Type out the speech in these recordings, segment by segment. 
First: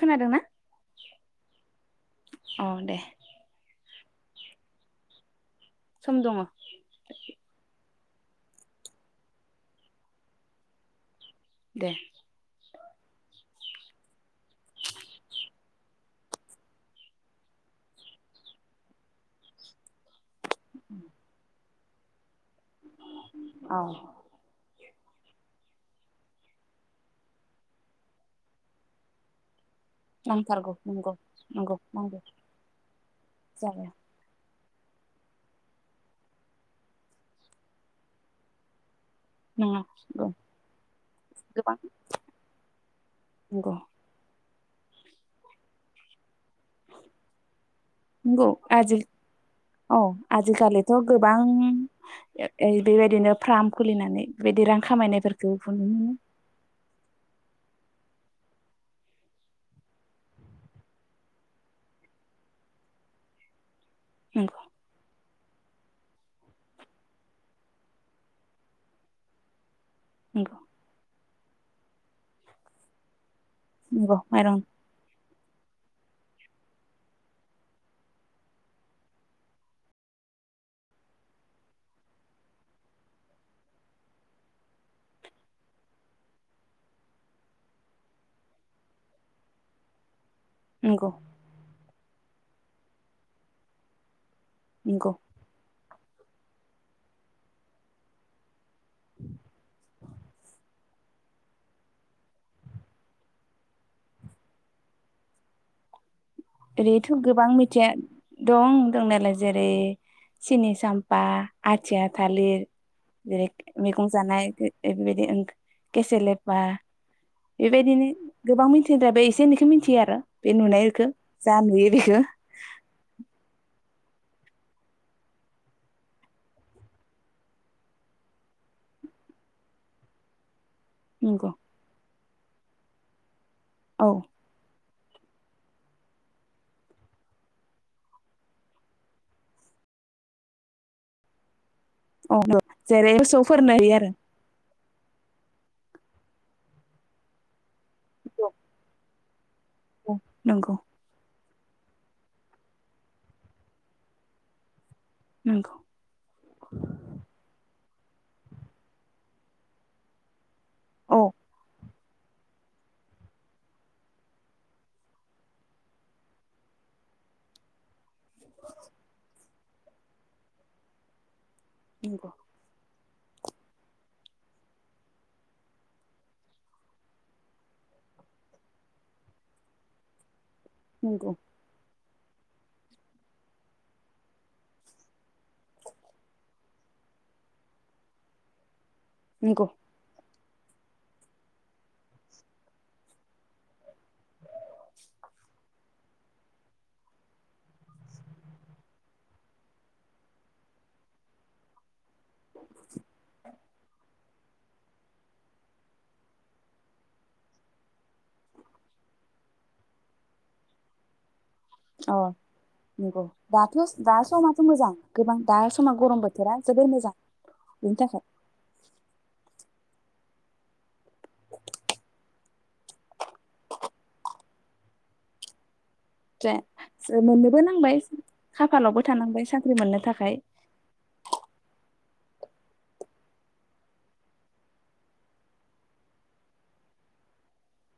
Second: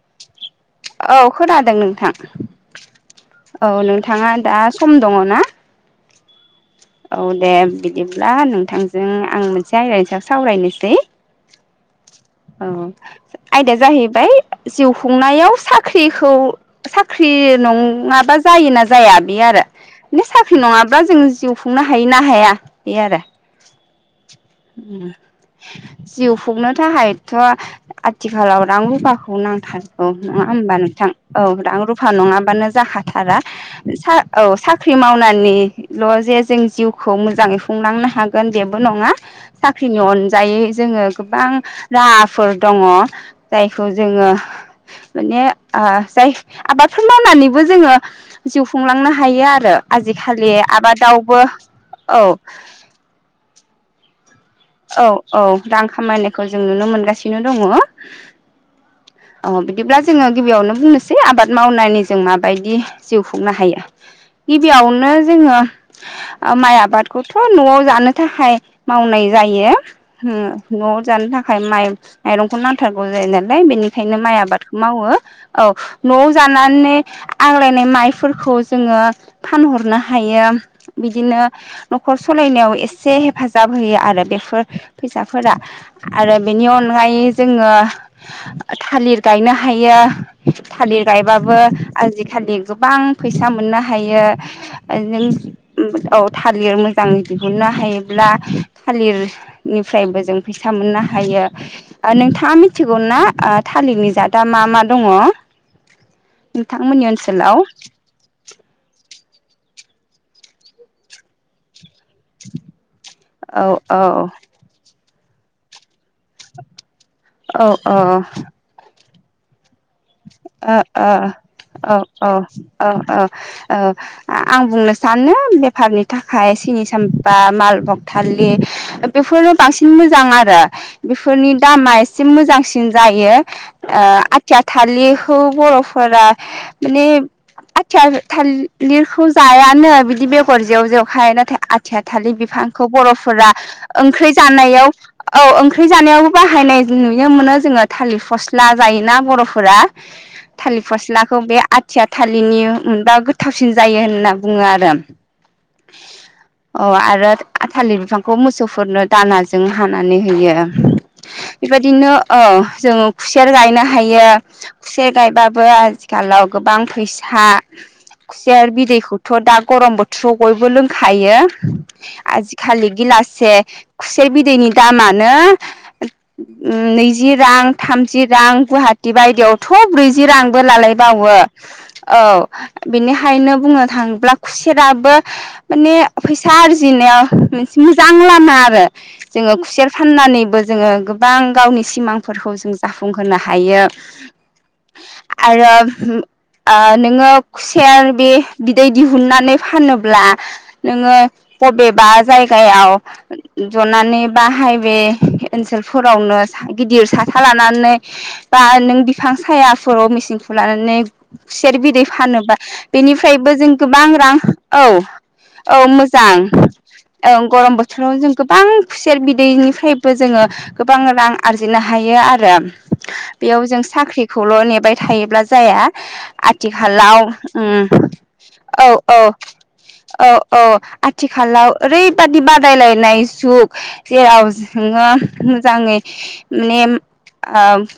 खोनादोंना? औ खोनादों नोंथां अ दे औ नों नोंथाङा दा सम दङ ना? सम दङ'। औ दे बिदिब्ला नोंथांजों आं मोनसे आयदानि सायाव सावरायनोसै दे। औ आयदाया जाहैबाय जिउ खुंनायाव साख्रिखौ साख्रि नङाबा जायोना जाया बे आरो माने सा नङाबा जों जिउ खुंनो हायो ना हाया? बे आरो। औ उम जिउ खुंनो थाखाय थ' आथिखालाव रां रुफाखौ नांथार गौ नङा नांथारगौ होमबा नोंथां? नंगौ औ नंगौ रां रुफा नांगौ नङाबानो जाखाथारा औ जाबाय सा साख्रि मावनानैल' जे जों जिउखौ मोजाङै खुंलांनो हागोन बेबो नङा नङा साख्रिनि अनजायै जोंङो गोबां राहाफोर दंङ' नंगौ जायखौ जोंङो माने आ जाय आबादफोर मावनानैबो जोंङो नंगौ जिउ आजि खुंलांनो हायो आरो औ आजिखालि आजिखालिथ' गोबां आबादावबो औ। बेबायदिनो फार्म खुलिनानै बेबायदि रां औ औ खामायनायफोरखौ रां नुनो मोनो खामायनायखौ जों नुनो मोनगासिनो दङ'। अ बिदिब्ला जोंङो गिबियावनो बुंनोसै आबाद मावनानै जों माबायदि जिउ खुंनो हायो। नंगौ गिबियावनो जोङो माय आबादखौथ' न'आव जानो थाखाय मावनाय जायो। नंगौ अम न' जानो था खाय माय मायरंखौ नांथारगौ जायो नालाय। नंगौ बेनिखायनो माय माइरं आबादखौ मावो। औ न'आव जानानै आग्लायनाय मायफोरखौ जोंङो फानहरनो हायो। बिदिनो न'खर सालायनायाव एसे हेफाजाब होयो आरो। बेफोर फैसाफोरा आरो बेनि अनगायै जोंङो थालिर गायनो हायो। थालिर नंगौ गायबाबो आजि खालि गोबां फैसा मोननो हायो। नंगौ [unintelligible] उम औ थालिर मोजां दिहुननो हायोब्ला थालिर नि फ्रायबो जों फैसा मोननो हायो। नोंथाङा मिथिगौ ना ओ थालिरनि जादआ मा मा दङ'? नोंथांमोननि ओरैथ' गोबां ओनसोलाव मिथिया दं दंनायालाय जेरै सिनि साम्फा आथिया थालिर जेरै औ औ मैगं जानाय एफोर बादि केसे लेपा औ बेबायदिनो औ गोबां मिथिद्राय बे एसे एनैखौ मिन्थियो आरो बे अ नुनायखौ अ जा नुयो औ बेखौ औ औ औ औ आं बुंनो सानो बेफारनि थाखाय सिनि साम्फा माल भगथालिर बेफोरो बांसिन मोजां आरो नंगौ बेफोरनि दामा एसे एसे मोजांसिन जायो ओ औ आथिया थालिर खौ बर'फोरा माने आथिया थालिरखौ जायानो बिदि बेगर जेव जेवखाय नाथाय आथिया थाालिर औ नंगौ बिफांखौ जेरै बर'फोरा मोसौफोरनो होयो आरो ओंख्रि जानायाव औ ओं ओंख्रि जानायावबो बाहायनाय नुनो मोनो जोङो थालिर फस्ला जायोना बर'फोरा फोरा नंगौ थालिर फस्लाखौ बे आथिया थाालिरनि मोनबा गोथावसिन जायो होनना बुङो आरो नंगौ अ आरो थालिर बिफांखौ मोसौफोरनो दानाजों हानानै होयो औ बेबायदिनो औ जोंङो खुसेर गायनो हायो खुसेर गायबाबो आथिखालाव गोबां फैसा खुसेर बिदैखौथ' दा गरम बोथोराव बयबो लोंखायो नंगौ आजि खालि गिलाससे खुसेर बिदैनि दामानो नैजि रां थामजि रां गुवाहाटि बायदियावथ' ब्रैजि रां लालाय बावो नंगौ औ बेनिखायनो बुंनो थाङोब्ला खुसेराबो माने फैसा आरजिनायाव मोनसे मोजां लामा आरो जोङो नंगौ खुसेर फाननानै जोङो गोबां गावनि सिमांफोरखौ जों जाफुंहोनो हायो आरो आ नोङो खुसेर बि बिदै दिहुननानै फानोब्ला ब्ला नोङो बबेबा जायगायाव जनानै बाहाइ बे ओनसोलफोरावनो गिदिर साथा लानानै बा नों बिफां सायाफोराव मेसेंखौ लानानै खुसेर बिदै अ फानोबा नंगौ बेनिफ्रायबो जों दाथ' गोबां दा रां समाथ' औ मोजां गोबां दा औ समा गरम मोजां बोथोरा जोबोर मोजां औ गरम बेनि बोथोराव थाखाय जों गोबां खुसेर बिदैनिफ्राय बयबो जोङो गोबां रां आरजिनो हायो आरो बेयाव जों साख्रिखौल' नेबाय थायोब्ला जाया आथिखालाव मोननोबो उम नांबाय औ खाफालावबो थानांबाय साख्रि मोननो औ थाखाय औ आथिखालाव ओ ओरैबादि बादायलायनाय जुग जेराव जोङो मोजाङै माने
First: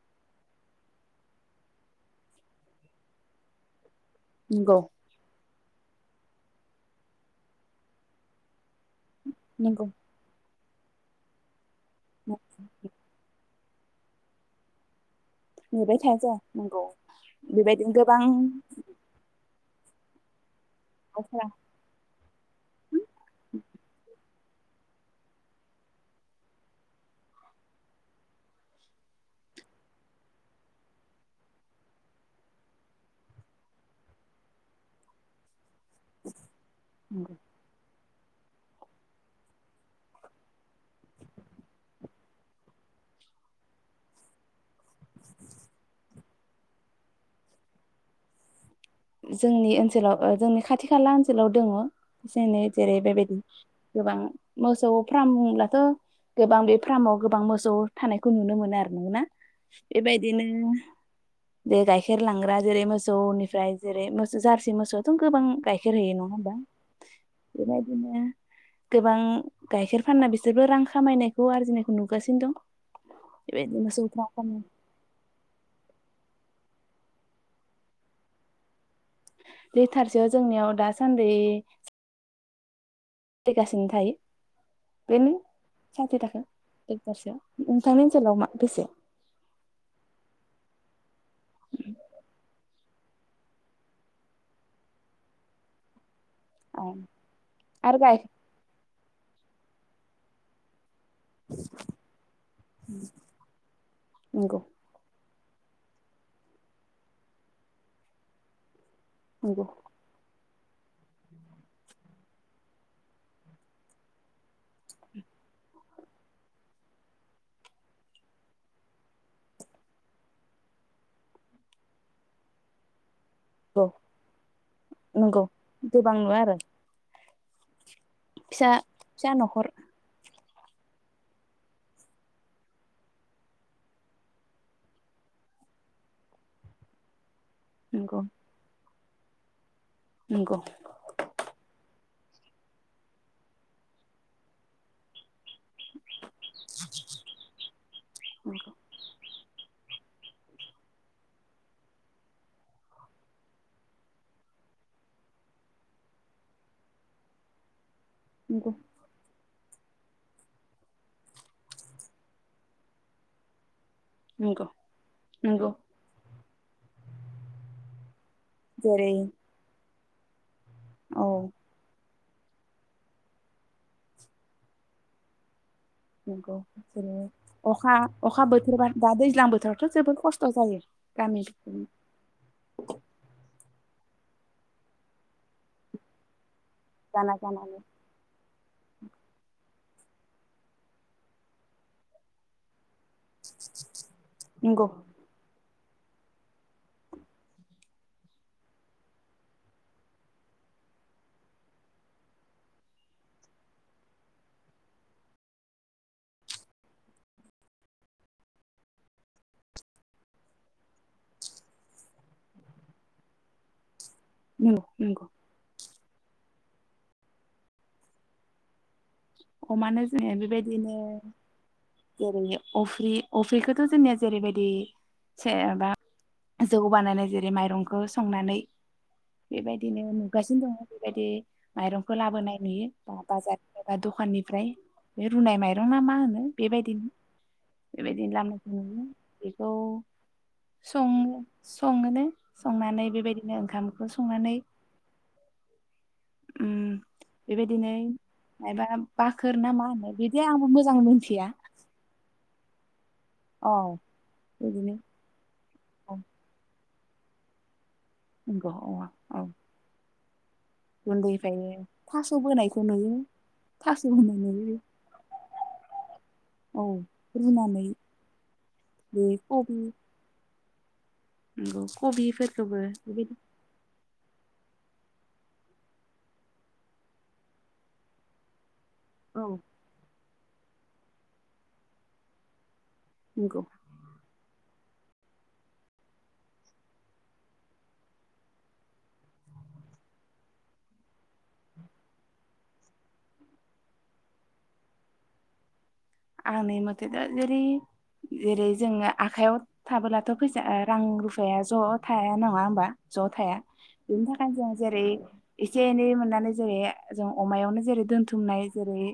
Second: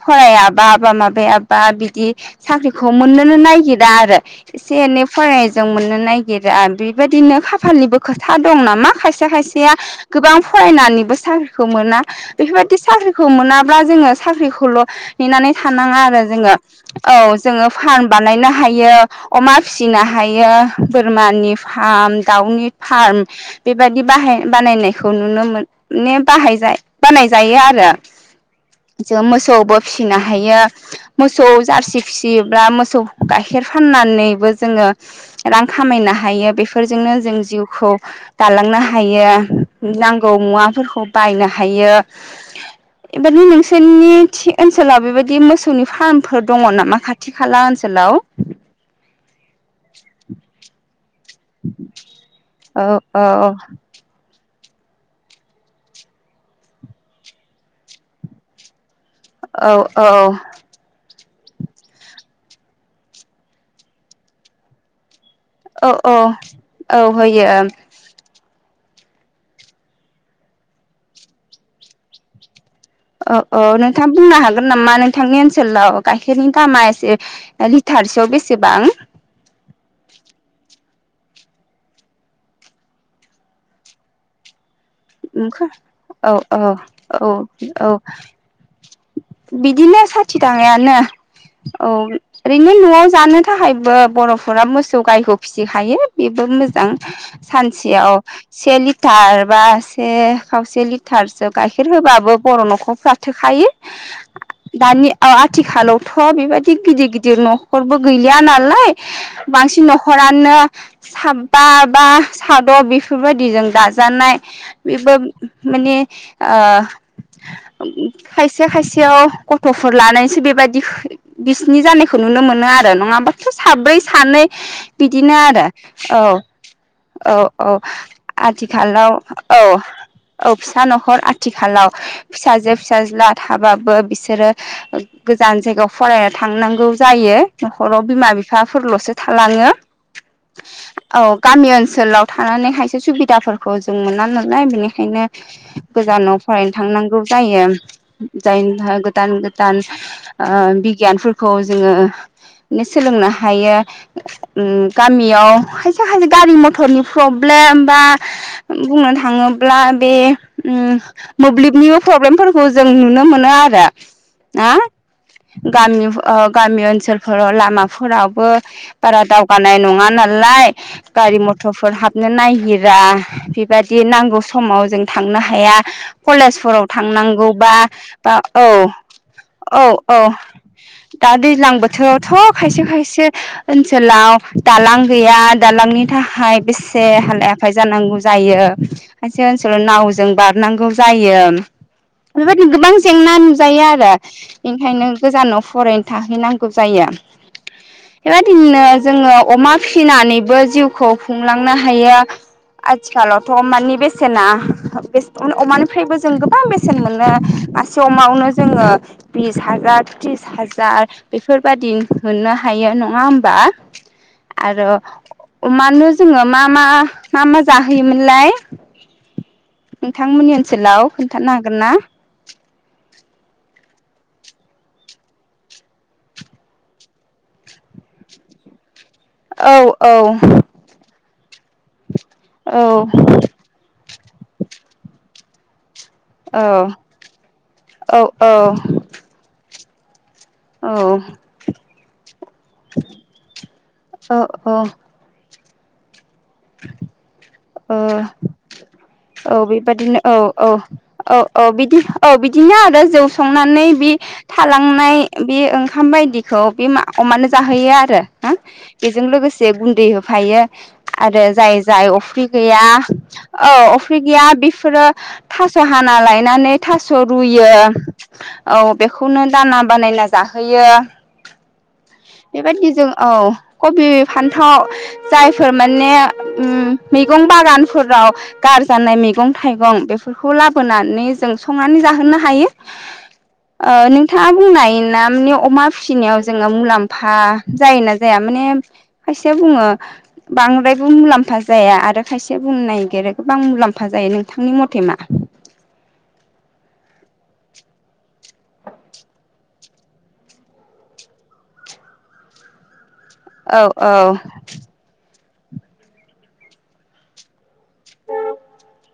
फरायाबा बा माबायाबा बिदि साख्रिखौ मोननोनो नागिरा आरो एसे नंगौ एनै फराय जों मोननो नाय गिरा‌ बिबायदिनो खाफालनिबो खोथा दं नामा खायसे खायसेया नंगौ गोबां फरायनानै बो सार खौ मोना बेफोरबायदि साख्रिखौ मोना बा जोङो साख्रिखौल' नेनानै नेबाय थानाङा थाया आरो जाया जोङो नंगौ औ जोङो बेबायदिनो फार्म गोबां बानायनो हायो अमा फिसिनो हायो। माबाफोरा बोरमानि फार्म दाउनि फार्म बेबादि बाहाय बानायनायखौ नुनो मोन ने बाहाय जा बानाय जायो आरो जों मोसौबो फिसिनो हायो मोसौ जारसि फिसियोब्ला मोसौ गाइखेर फाननानैबो जोङो रां खामायनो हायो बेफोरजोंनो जों जिउखौ दालांनो हायो नांगौ मुवाफोरखौ बायनो हायो बेबादि नोंसोरनि थि ओनसोलाव बेबायदि मोसौनि फार्मफोर दङ नामा खाथि खाला ओनसोलाव? जोंनि ओनसोलाव ओ जोंनि खाथ थि खाला ओन ओनसोलाव दङ जेनै औ जेरै औ बेबायदि गोबां मोसौ फ्राम होनब्लाथ' गोबां बे फ्रामाव गोबां मोसौ थानायखौ नुनो मोनो आरो नोंगोना औ औ बेबायदिनो दे गाइखेर लांग्रा जेरै मोसौनिफ्राय जेरै मोसौ जारसि मोसौ थ' गोबां औ गाइखेर होयो औ नङा होमबा औ होयो बेबायदिनो गोबां गाइखेर फानना बिसोरबो रां खामायनायखौ आरजिनायखौ नुगासिनो दं औ औ बेबायदि मोसौ नोंथां बुंनो फार्म हागोन नामा नोंथांनि ओनसोलाव गाइखेरनि दामा एसे लिटारसेयाव बेसेबां? लिटारसेयाव जोंनियाव दासान्दै बेखासिन थायो। बेनो साथि औ थाखा औ औ लिटारसेयाव औ नोंथांनि ओनसोलाव मा बेसे बिदिनो साथि थाखायानो औ ओरैनो न'आव जानो थाखायबो बर'फोरा मोसौ गायखौ फिसिखायो बेबो औ मोजां आरो सानसेयाव गाय से लि थार बा स से खावसे लि थारसो गाइखेर होबाबो बर' न'खरफ्रा थोखायो नंगौ दानि औ आथिखालावथ' बेबायदि गिदिर गिदिर न'खरबो गैलिया नालाय नंगौ बांसिन न'खरानो साबा बा साद' बेफोरबायदिजों दाजानाय। [unintelligible] माने ओ खायसे खायसेयाव गथफोर लानायनैसो बेबायदि खोन बिसनि जानायखौ नुनो मोनो आरो नङा बा नंगौ साब्रै सानै बिदिनो नंगौ आरो गोबां औ नुवा आरो औ औ आथिखालाव औ हर औ फिसा न'खर आथिखालाव फिसाजो फिसाज्ला थाबाबो बिसोरो गोजान जायगायाव फरायनो थांनांगौ जायो। न'खराव नंगौ बिमा बिफाफोरल'सो थालाङो नंगौ औ गामि ओनसोलाव थानानै खायसे सुबिदाफोरखौ जों मोनानो नाय बिनिखायनो गोजानाव फरायनो थांनांगौ जायो नंगौ जायनि गोदान गोदान ओ बिगियानफोरखौ जोङो सोलोंनो हायो ओम गामियाव खायसे खायसे गारि मटरनि प्रब्लेम बा नंगौ बुंनो थाङो थाङोब्ला बे उम मोब्लिबनि प्रब्लेमफोरखौ जों नुनो मोनो आरो नंगौ ना नंगौ गामि ओ गामि ओनसोलफोराव लामाफोराव। जेरै बारा दावगानाय नङा। नालाय औ गारि मथरफोर हाब बिनो नायगिरा बेबायदि बि नांगौ समाव जों थांनो हाया। नंगौ कलेजफोराव जेरै थांनांगौबा अखा बा अखा औ बोथोरबा दा दैज्लां औ बोथोरावथ' औ जोबोद खस्थ' जायो दा गामि दैज्लां बोथोरावथ' खायसे खायसे ओनसो ओनसोलाव दालां गैया दालांनि थाखाय बेसे जाना हालाइ हाफाइ जानानै जानांगौ जायो। [unintelligible] नावजों बारनांगौ जायो बेबायदिनो गोबां जेंना नुजायो आरो नंगौ बेनिखायनो गोजानाव फरायनो थाहैनांगौ जायो। बेबायदिनो जोङो अमा फिसिनानैबो जिउखौ खुंलांनो हायो आथिखालाव थ' अमानि बेसेना अमानिफ्रायबो जों गोबां बेसेन मोनो मासे अमायावनो जोङो बिस हाजार त्रिस हाजार बेफोरबदि मोननो हायो नङा होमबा नंगौ आरो नंगौ अमानो जोङो मा मा मा मा जाहोयोमोन? लाय अमानो जोङो बेबायदिनो खोन्थानो हागोन ना? जेरै अफ्रि अफ्रिखोथ' जोंनिया जेरैबायदि सेरहाबा जौ बानायनाय जेरै माइरंखौ संनानै औ बेबायदिनो औ नुगासिनो दङ बेबायदि माइरंखौ लाबोनाय नुयो औ बा बाजारनिफ्राय बा दखाननिफ्राय बे रुनाय माइरं [unintelligible] ना मा होनो औ बेबायदिनो औ बेबायदिनो लाबोनाय [unintelligible] औ सङो सङोनो संनानै बेबायदिनो ओंखामखौ संनानै औ उम औ बेबायदिनै [unintelligible] औ बेबादिनो औ औ औ मिथिया औ बिदि औ बि दिनो आरो जौ औ संनानै बि बिदिनो थालांनाय बे ओं खाम औ बायदिखौ बे मा अमानो जाहोयो आ रो हो नंगौ औ बेजों औ लोगोसे गुन्दै हो थायो आरो गुन्दैनिफ्राय जाय जाय थास' अफ्रि बोनायखौ गैया नुयो औ। थास' बे होनाय गैया नुयो बेफोरो थास' हाना लायनानै औ थास' रुयो रुनानै औ बे बेखौनो कबि दाना बानायना जाहो होयो। नंगौ कबिफोरखौबो [inaudible] औ कबि फान्थाव जायफोर माने उम मैगं बागानफोराव गार जानाय औ मैगं थाइगं बेफो फोरखौ लाबोनानै जों संनानै जाहोनो हायो। नंगौ ओ नोंथाङा बुंनाय नामनि अमा फिसिनायाव जोङो मुलाम्फा जायोना जाया माने खायसेया बुङो बांद्रायबो मुलाम्फा जाया आरो खायसेया बुं नागेरो बां मुलाम्फा जायो नोंथांनि मथे मा? आंनि मथेथ' जेरै जेरै जोङो आखाइयाव थाबालाथ' फैसा रां रुफाया ज' थाया नङा होमबा? ज' थाया औ औ बेनि थाखायनो जों जेरै एसे एनै मोननानै जेरैहे जों अमायावनो जेरै दोन्थुमनाय जेरै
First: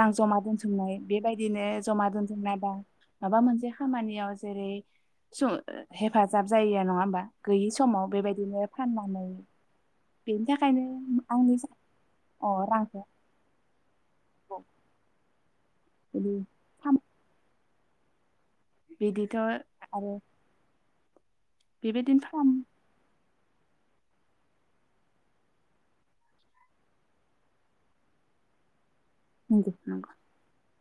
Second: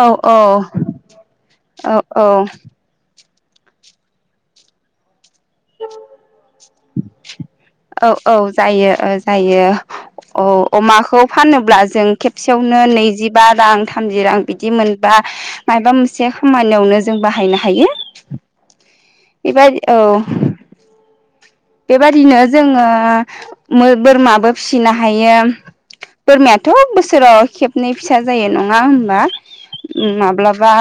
औ जमा दोनथुमनाय। बेबायदिनो जमा औ दोनथुमनाय बा माबा मोनसे खामानियाव जेरै [unintelligible] हेफाजाब जायो नङा होमबा गैयि समाव औ औ बेबायदिनो जायो ओ फाननानै जायो बेनि औ थाखायनो अमाखौ आंनि फानोब्ला जों अ खेबसेयावनो रांखौ नैजिबा रां थाम बिदि मोनबा माबा मोनसे बिदि खामना लायो जों बाहायनो हायना। थायो बिदिथ' आरो बेबायदिनो बेबादिनो फाहाम जोङो बोरमाबो फिसिनो हायो बोरमायाथ' बोसोराव खेबनै फिसा जायो नङा बा नंगौ नंगौ माब्लाबा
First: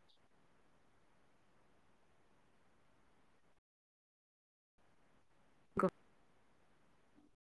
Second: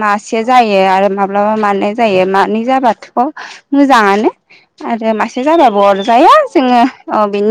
मासे जायो आरो माब्लाबा मानै जायो मानै जाबाथ'खौ मोजाङानो आरो मास मासे जाबाबो अरजाया जोङो अ बिनि